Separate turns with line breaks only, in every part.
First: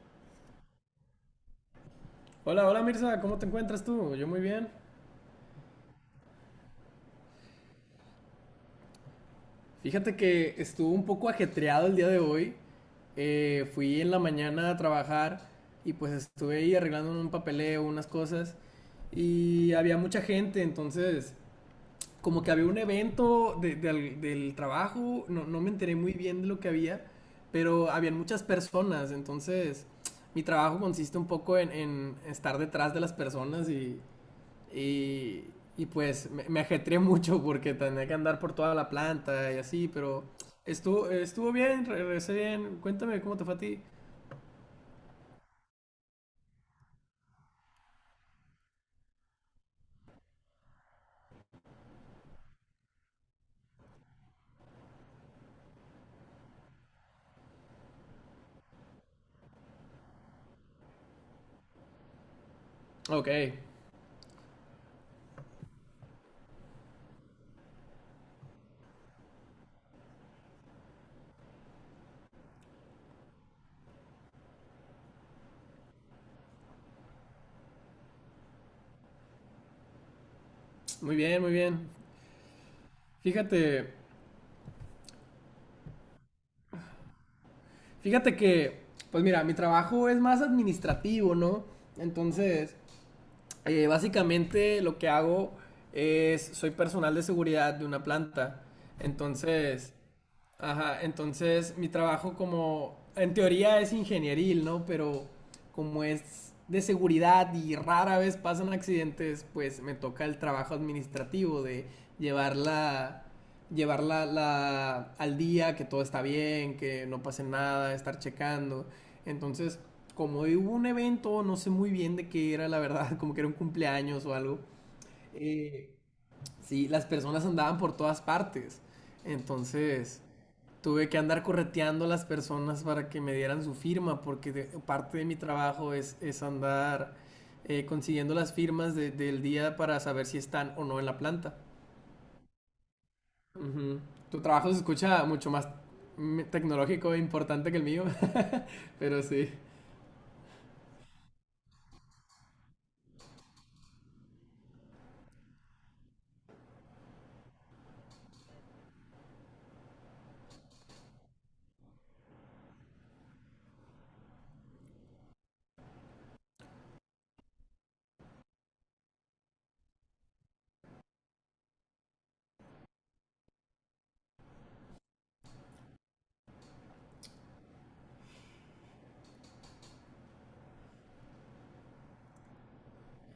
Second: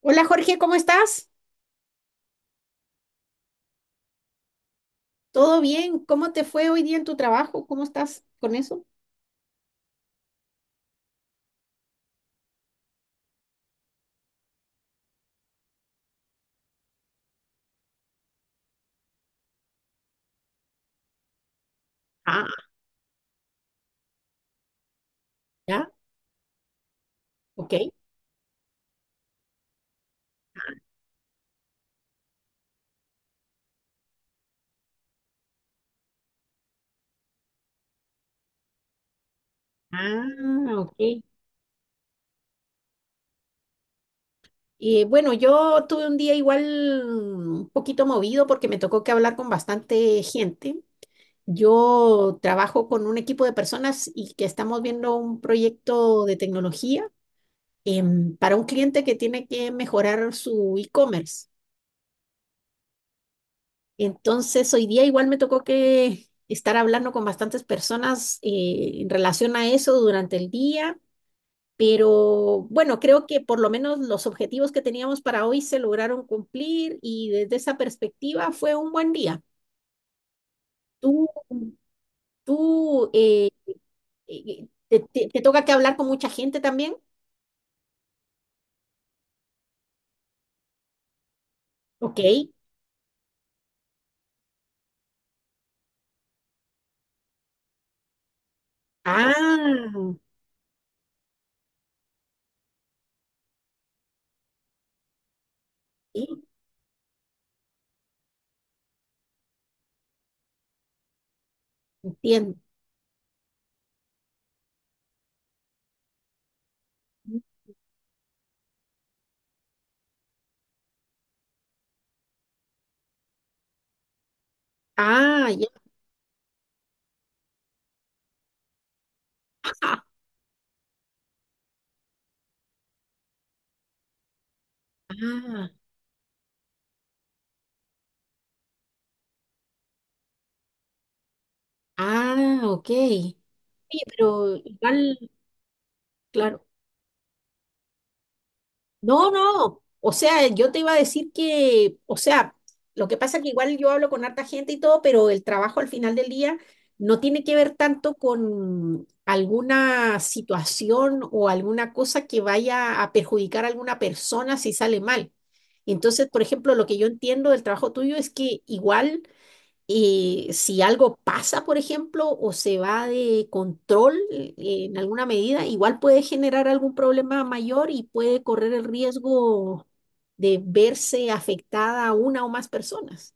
Hola Jorge, ¿cómo estás?
Hola, hola Mirza, ¿cómo te encuentras tú? Yo muy bien.
¿Todo bien? ¿Cómo te fue hoy día en tu trabajo? ¿Cómo estás con eso?
Fíjate que estuvo un poco ajetreado el día de hoy. Fui en la mañana a trabajar y pues estuve ahí arreglando un papeleo, unas cosas y había mucha gente, entonces como
Ah,
que había un evento del trabajo, no, no me
ya,
enteré muy bien de lo que había,
ok.
pero habían muchas personas, entonces mi trabajo consiste un poco en estar detrás de las personas Y, y pues me ajetreé mucho porque tenía que andar por toda la planta y así, pero
Ah, ok.
estuvo bien, regresé bien. Cuéntame cómo te fue a ti.
Bueno, yo tuve un día igual un poquito movido porque me tocó que hablar con bastante gente. Yo trabajo con un equipo de personas y que estamos viendo un proyecto de tecnología para un cliente que tiene que mejorar su e-commerce.
Ok,
Entonces, hoy día igual me tocó que estar hablando con bastantes personas en relación a eso durante el día, pero bueno, creo que por lo menos los objetivos que teníamos para hoy se lograron cumplir y desde esa perspectiva fue un buen día.
muy
Tú,
bien, muy bien.
tú
Fíjate,
te toca que hablar con mucha gente también.
fíjate que, pues mira, mi trabajo es más administrativo, ¿no?
Ok.
Entonces, básicamente lo que hago es, soy personal de seguridad de una planta.
Ah,
Entonces, ajá, entonces mi trabajo como, en teoría es ingenieril, ¿no? Pero como
sí,
es de seguridad y rara vez pasan accidentes, pues me toca el trabajo administrativo de
entiendo.
llevarla, llevarla al día, que todo está bien, que no pase nada, estar checando. Entonces, como hoy hubo un evento, no sé muy bien de qué era, la verdad, como que era un cumpleaños o algo.
Ah, ya.
eh, sí, las personas andaban por todas partes. Entonces, tuve que andar correteando a las personas para que me dieran su firma, porque parte de mi
Ah,
trabajo es andar consiguiendo las firmas del día para saber si están o no en la planta.
ah, ok. Oye,
Ujú. Tu
pero
trabajo se
igual,
escucha mucho más
claro.
tecnológico e importante que el mío, pero
No,
sí.
no. O sea, yo te iba a decir que, o sea, lo que pasa es que igual yo hablo con harta gente y todo, pero el trabajo al final del día no tiene que ver tanto con alguna situación o alguna cosa que vaya a perjudicar a alguna persona si sale mal. Entonces, por ejemplo, lo que yo entiendo del trabajo tuyo es que igual si algo pasa, por ejemplo, o se va de control en alguna medida, igual puede generar algún problema mayor y puede correr el riesgo de verse afectada una o más personas.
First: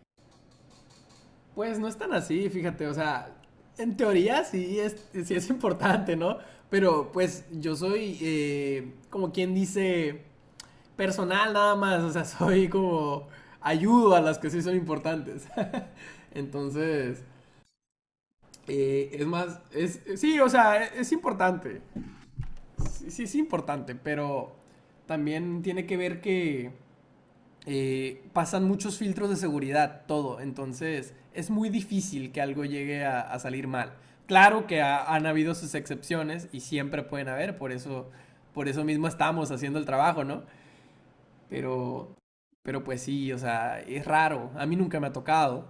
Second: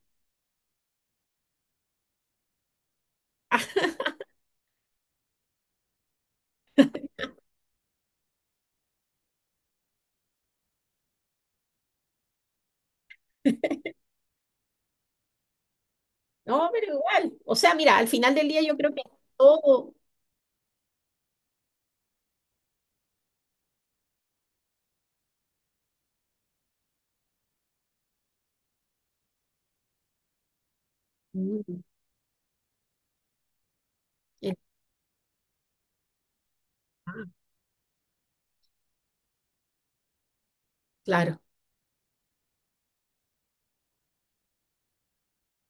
Pues no es tan así, fíjate, o sea, en teoría sí es importante, ¿no? Pero pues yo soy como quien dice personal nada más, o sea, soy como ayudo a las que sí son importantes.
No, pero
Entonces,
igual. O sea, mira, al final del día yo creo que
es más,
todo...
sí, o sea, es importante, sí, sí es importante, pero también tiene que ver que pasan muchos filtros de seguridad, todo, entonces es muy
Mm,
difícil que algo llegue a salir mal.
eh,
Claro que han habido sus excepciones y siempre
ah,
pueden haber, por eso, mismo estamos haciendo el trabajo, ¿no?
claro.
Pero, pero pues sí, o sea, es raro. A mí nunca me ha tocado.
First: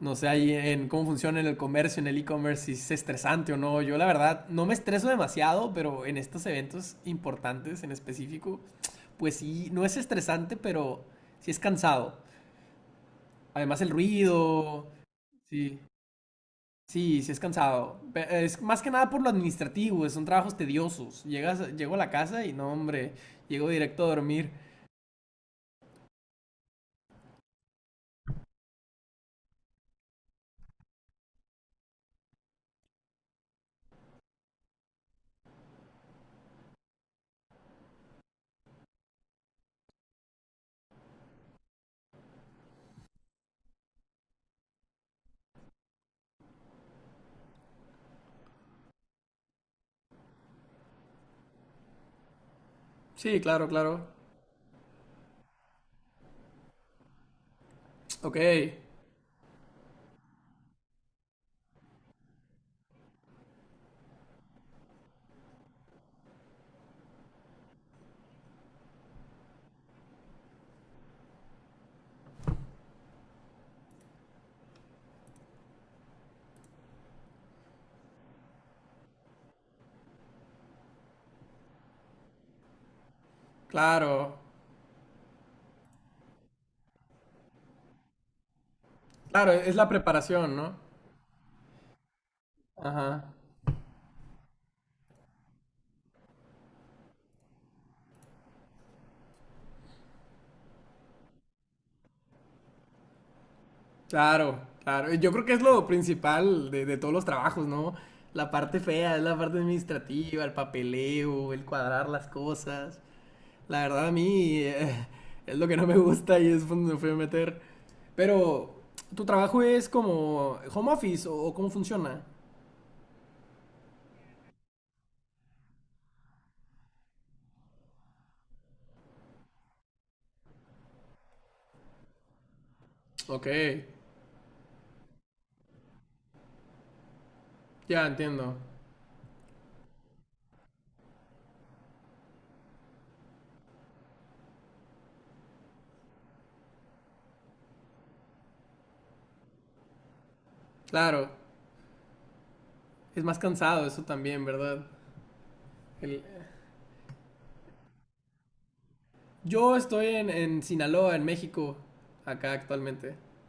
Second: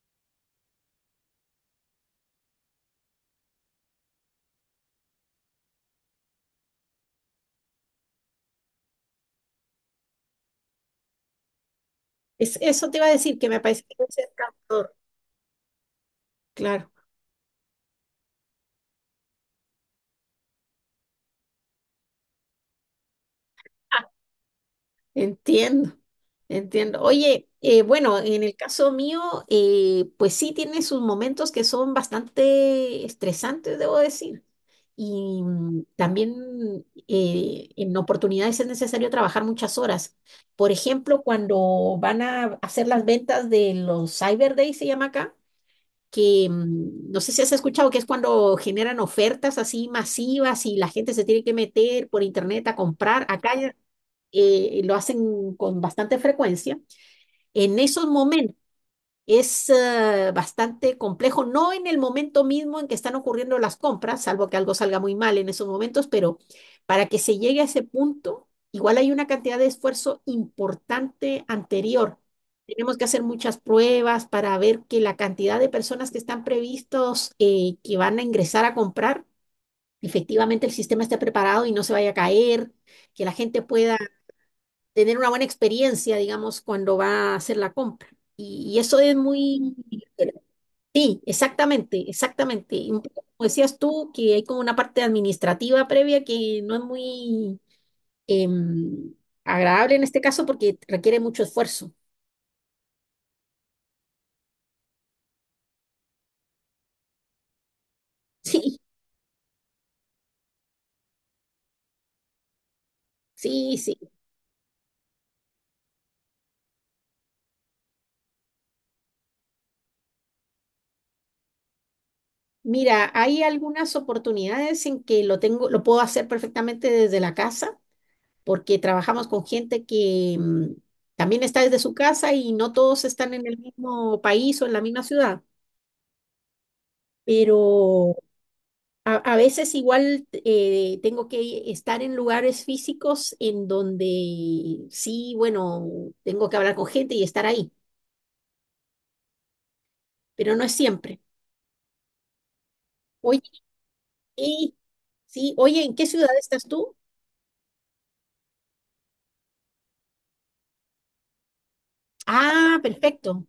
No sé ahí en cómo funciona en el comercio, en el e-commerce, si es estresante o no. Yo la verdad no me estreso demasiado, pero en estos eventos importantes en específico, pues sí, no es estresante, pero sí es cansado.
Eso te iba a decir, que me
Además
parece
el
que es el
ruido,
factor.
sí,
Claro.
sí, sí es cansado. Es más que nada por lo administrativo, son trabajos tediosos. Llego a la casa y no, hombre, llego directo a dormir.
Entiendo, entiendo. Oye, bueno, en el caso mío, pues sí tiene sus momentos que son bastante estresantes, debo decir. Y también en oportunidades es necesario trabajar muchas horas. Por ejemplo, cuando van a hacer las ventas de los Cyber Days, se llama acá, que no sé si has escuchado que es cuando generan ofertas así masivas y la gente se tiene que meter por internet a comprar.
Sí,
Acá
claro, claro.
lo hacen con bastante frecuencia, en esos
Ok.
momentos es bastante complejo, no en el momento mismo en que están ocurriendo las compras, salvo que algo salga muy mal en esos momentos, pero para que se llegue a ese punto, igual hay una cantidad de esfuerzo importante anterior. Tenemos que hacer muchas pruebas para ver que la cantidad de personas que están previstos que van a ingresar a comprar, efectivamente el sistema esté preparado y no se vaya a caer, que la gente pueda
Claro,
tener una buena experiencia, digamos, cuando va a hacer la compra. Y eso es
claro,
muy...
es la preparación, ¿no?
Sí, exactamente, exactamente. Y un poco
Ajá,
como decías tú, que hay como una parte administrativa previa que no es muy em, agradable en este caso porque requiere mucho esfuerzo.
claro, claro. Yo creo que es lo principal de todos los trabajos, ¿no? La parte fea es la parte administrativa, el papeleo, el cuadrar las cosas.
Sí,
La
sí,
verdad
sí.
a mí es lo que no me gusta y es donde me fui a meter. Pero, ¿tu trabajo es como home office o cómo funciona?
Mira, hay algunas oportunidades en que lo tengo, lo puedo hacer perfectamente desde la casa. Porque trabajamos con gente que también está desde su casa y no todos están en
Ok,
el mismo país o en la misma ciudad,
ya
pero
entiendo.
a veces igual tengo que estar en lugares físicos en donde sí, bueno, tengo que hablar con gente y estar ahí, pero no es siempre.
Claro, es más
Oye,
cansado eso también,
y-
¿verdad?
sí, oye, ¿en qué ciudad estás tú?
Yo estoy en Sinaloa, en México, acá
Ah,
actualmente.
perfecto,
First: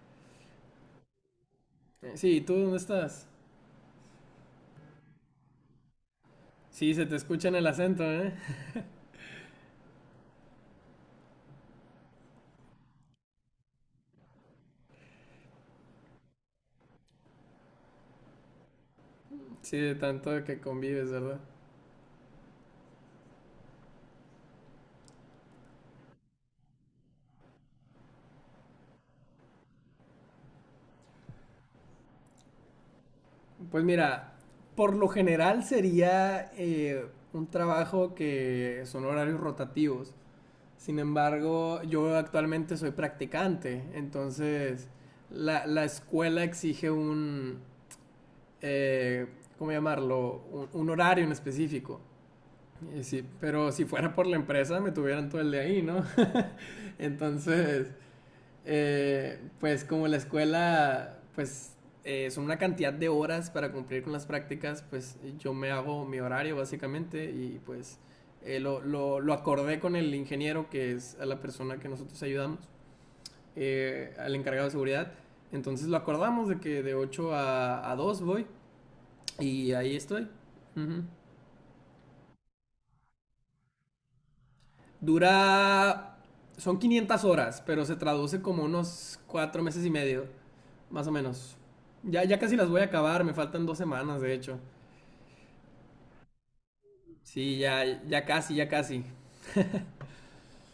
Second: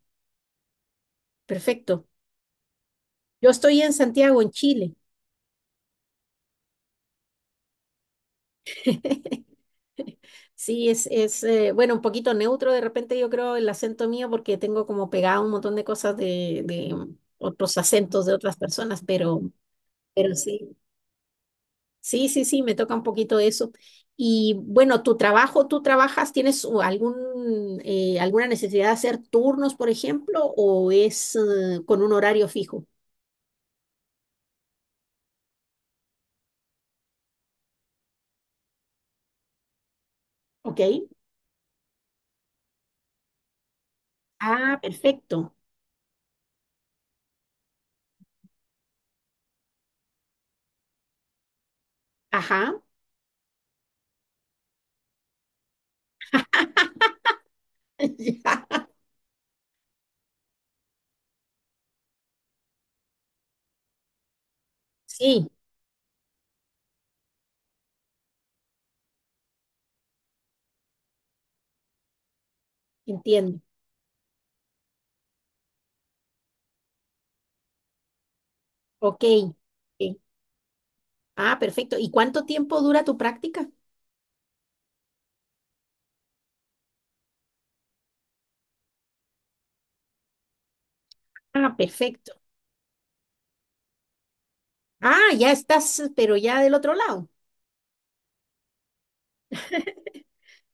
perfecto.
Sí, ¿tú dónde estás?
Yo estoy en Santiago, en Chile.
Sí, se te escucha en el acento, ¿eh?
Sí, es bueno, un poquito neutro de repente yo creo el acento mío porque tengo como pegado un montón de cosas de otros acentos de otras personas, pero,
Sí, de tanto que
sí,
convives, ¿verdad?
sí, sí, sí, me toca un poquito eso. Y bueno, tu trabajo, tú trabajas, ¿tienes alguna necesidad de hacer turnos, por ejemplo, o es con un horario fijo?
Pues mira, por lo general sería un trabajo que son horarios rotativos.
¿Ok?
Sin embargo, yo actualmente soy practicante,
Ah,
entonces
perfecto.
la escuela exige eh, ¿cómo llamarlo? Un horario en específico.
Ajá.
Y sí, pero si fuera por la empresa me tuvieran todo el día ahí, ¿no? Entonces,
Ya.
pues como la escuela, pues son una cantidad de horas para cumplir con las prácticas, pues
Sí,
yo me hago mi horario básicamente y pues lo acordé con el ingeniero que es la persona que nosotros ayudamos,
entiendo.
al encargado de seguridad. Entonces lo acordamos de que de 8 a 2 voy
Ok.
y ahí
Ok.
estoy. Uh -huh.
Ah, perfecto. ¿Y cuánto tiempo dura tu práctica?
Dura. Son 500 horas, pero se traduce como unos 4 meses y medio, más o menos.
Ah,
Ya,
perfecto.
ya casi las voy a acabar, me faltan 2 semanas, de hecho.
Ah, ya estás, pero ya del otro lado.
Sí, ya, ya casi, ya casi.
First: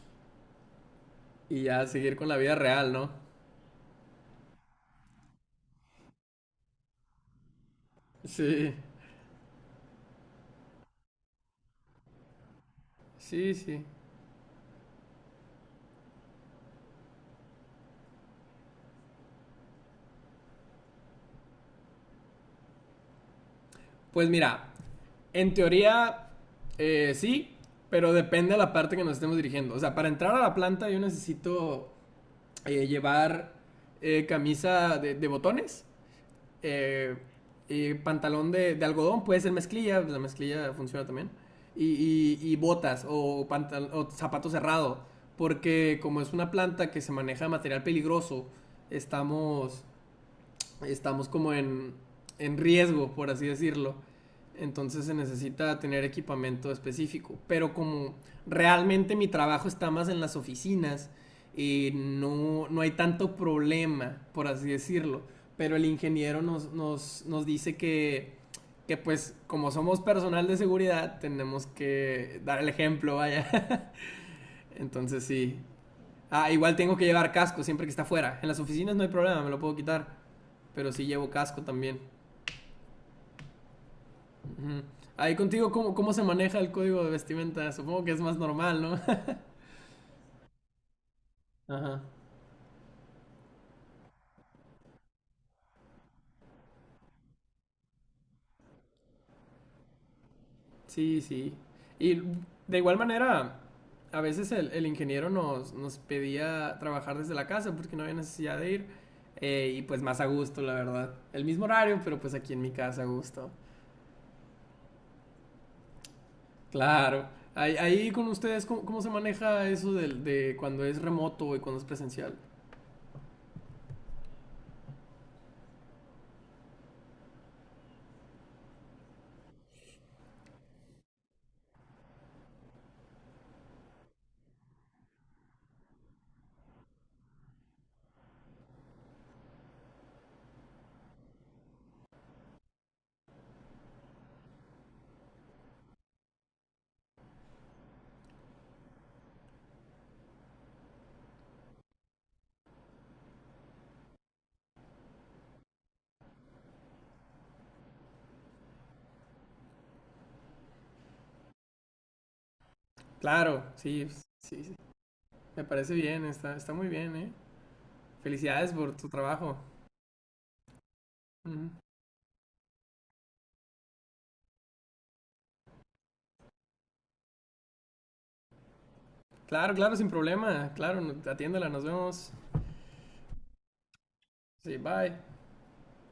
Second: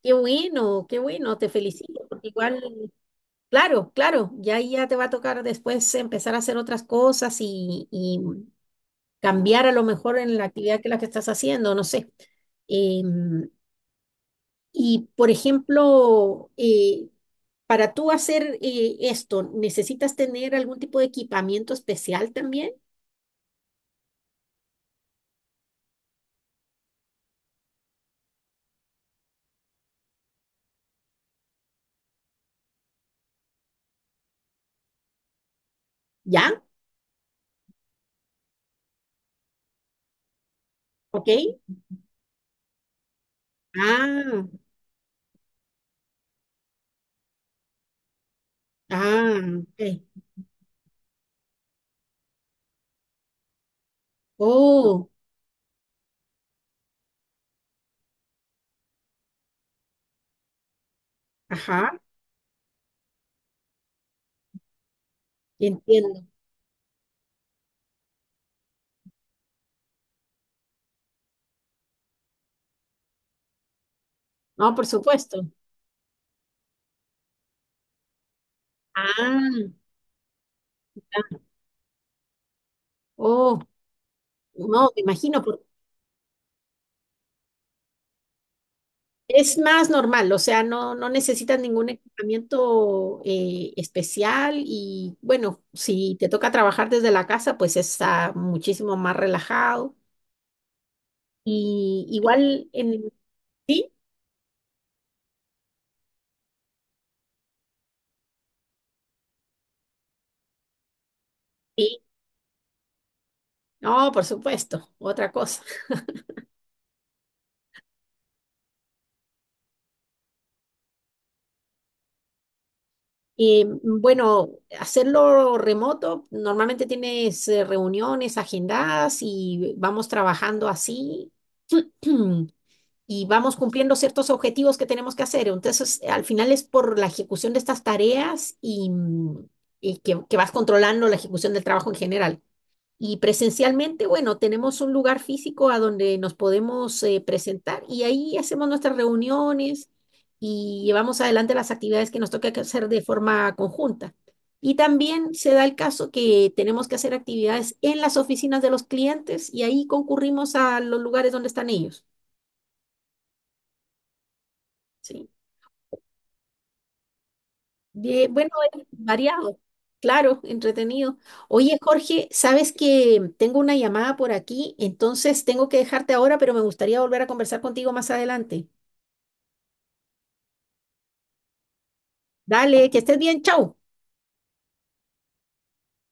Qué bueno, te
Y ya
felicito,
seguir con
porque
la vida
igual,
real, ¿no?
claro, claro, ya ahí ya te va a tocar después empezar a hacer otras cosas y
Sí,
cambiar a lo mejor en la actividad que la que estás haciendo, no sé. Em,
sí, sí.
y, por ejemplo, para tú hacer esto, ¿necesitas tener algún tipo de equipamiento especial también?
Pues mira, en teoría, sí, pero depende de la parte que nos estemos dirigiendo. O sea, para entrar a la planta yo necesito llevar camisa de botones
¿Ya?
eh, pantalón de algodón, puede ser mezclilla, pues la mezclilla funciona
¿Ok?
también. Y botas o
Ah,
zapato cerrado, porque como es una planta que se maneja material peligroso,
ah, ok.
estamos estamos como en riesgo, por así decirlo. Entonces
Oh,
se necesita tener equipamiento específico. Pero como realmente mi trabajo está más en las oficinas,
ajá,
no, no hay tanto problema, por así decirlo. Pero el
entiendo.
ingeniero nos dice que, pues, como somos personal de seguridad, tenemos que dar el ejemplo, vaya.
No, por
Entonces
supuesto.
sí, ah, igual tengo que llevar casco siempre que está afuera. En las oficinas no hay problema, me lo
Ah,
puedo quitar. Pero sí llevo
ya.
casco también.
Oh,
Ujú.
no, me
Ahí
imagino.
contigo, ¿cómo se maneja el código de vestimenta? Supongo que es más normal, ¿no?
Es más normal, o sea, no, no necesitas ningún
Ajá.
equipamiento especial y bueno, si te toca trabajar desde la casa, pues está muchísimo más relajado.
Sí, sí.
Y
Y
igual
de igual
en...
manera,
Sí,
a veces el ingeniero nos pedía trabajar desde la casa porque no había necesidad de ir. Y pues más a gusto, la verdad. El mismo
sí,
horario, pero pues aquí en mi casa a gusto.
no, por supuesto, otra cosa.
Claro. Ahí con ustedes, ¿cómo se maneja eso del de cuando es remoto y cuando es presencial?
Bueno, hacerlo remoto, normalmente tienes reuniones agendadas y vamos trabajando así y vamos cumpliendo ciertos objetivos que tenemos que hacer. Entonces, al final es por la ejecución de estas tareas y que vas controlando la ejecución del trabajo en general. Y presencialmente, bueno, tenemos un lugar físico a donde nos podemos presentar y ahí hacemos nuestras reuniones y llevamos adelante las actividades que nos toca que hacer de forma conjunta. Y también se da el caso que tenemos que hacer actividades en las oficinas de los clientes y ahí concurrimos a los lugares donde están ellos.
Claro, sí, pues, sí, sí.
¿Sí?
Me parece bien, está muy bien, ¿eh?
Bien, bueno,
Felicidades
es
por tu trabajo.
variado, claro, entretenido.
Ujú.
Oye, Jorge, sabes que tengo una llamada por aquí, entonces tengo que dejarte ahora, pero me gustaría volver a conversar contigo más adelante.
Claro, claro, sin problema. Claro, atiéndela, nos vemos.
Dale, que estés bien, chao.
Sí, bye.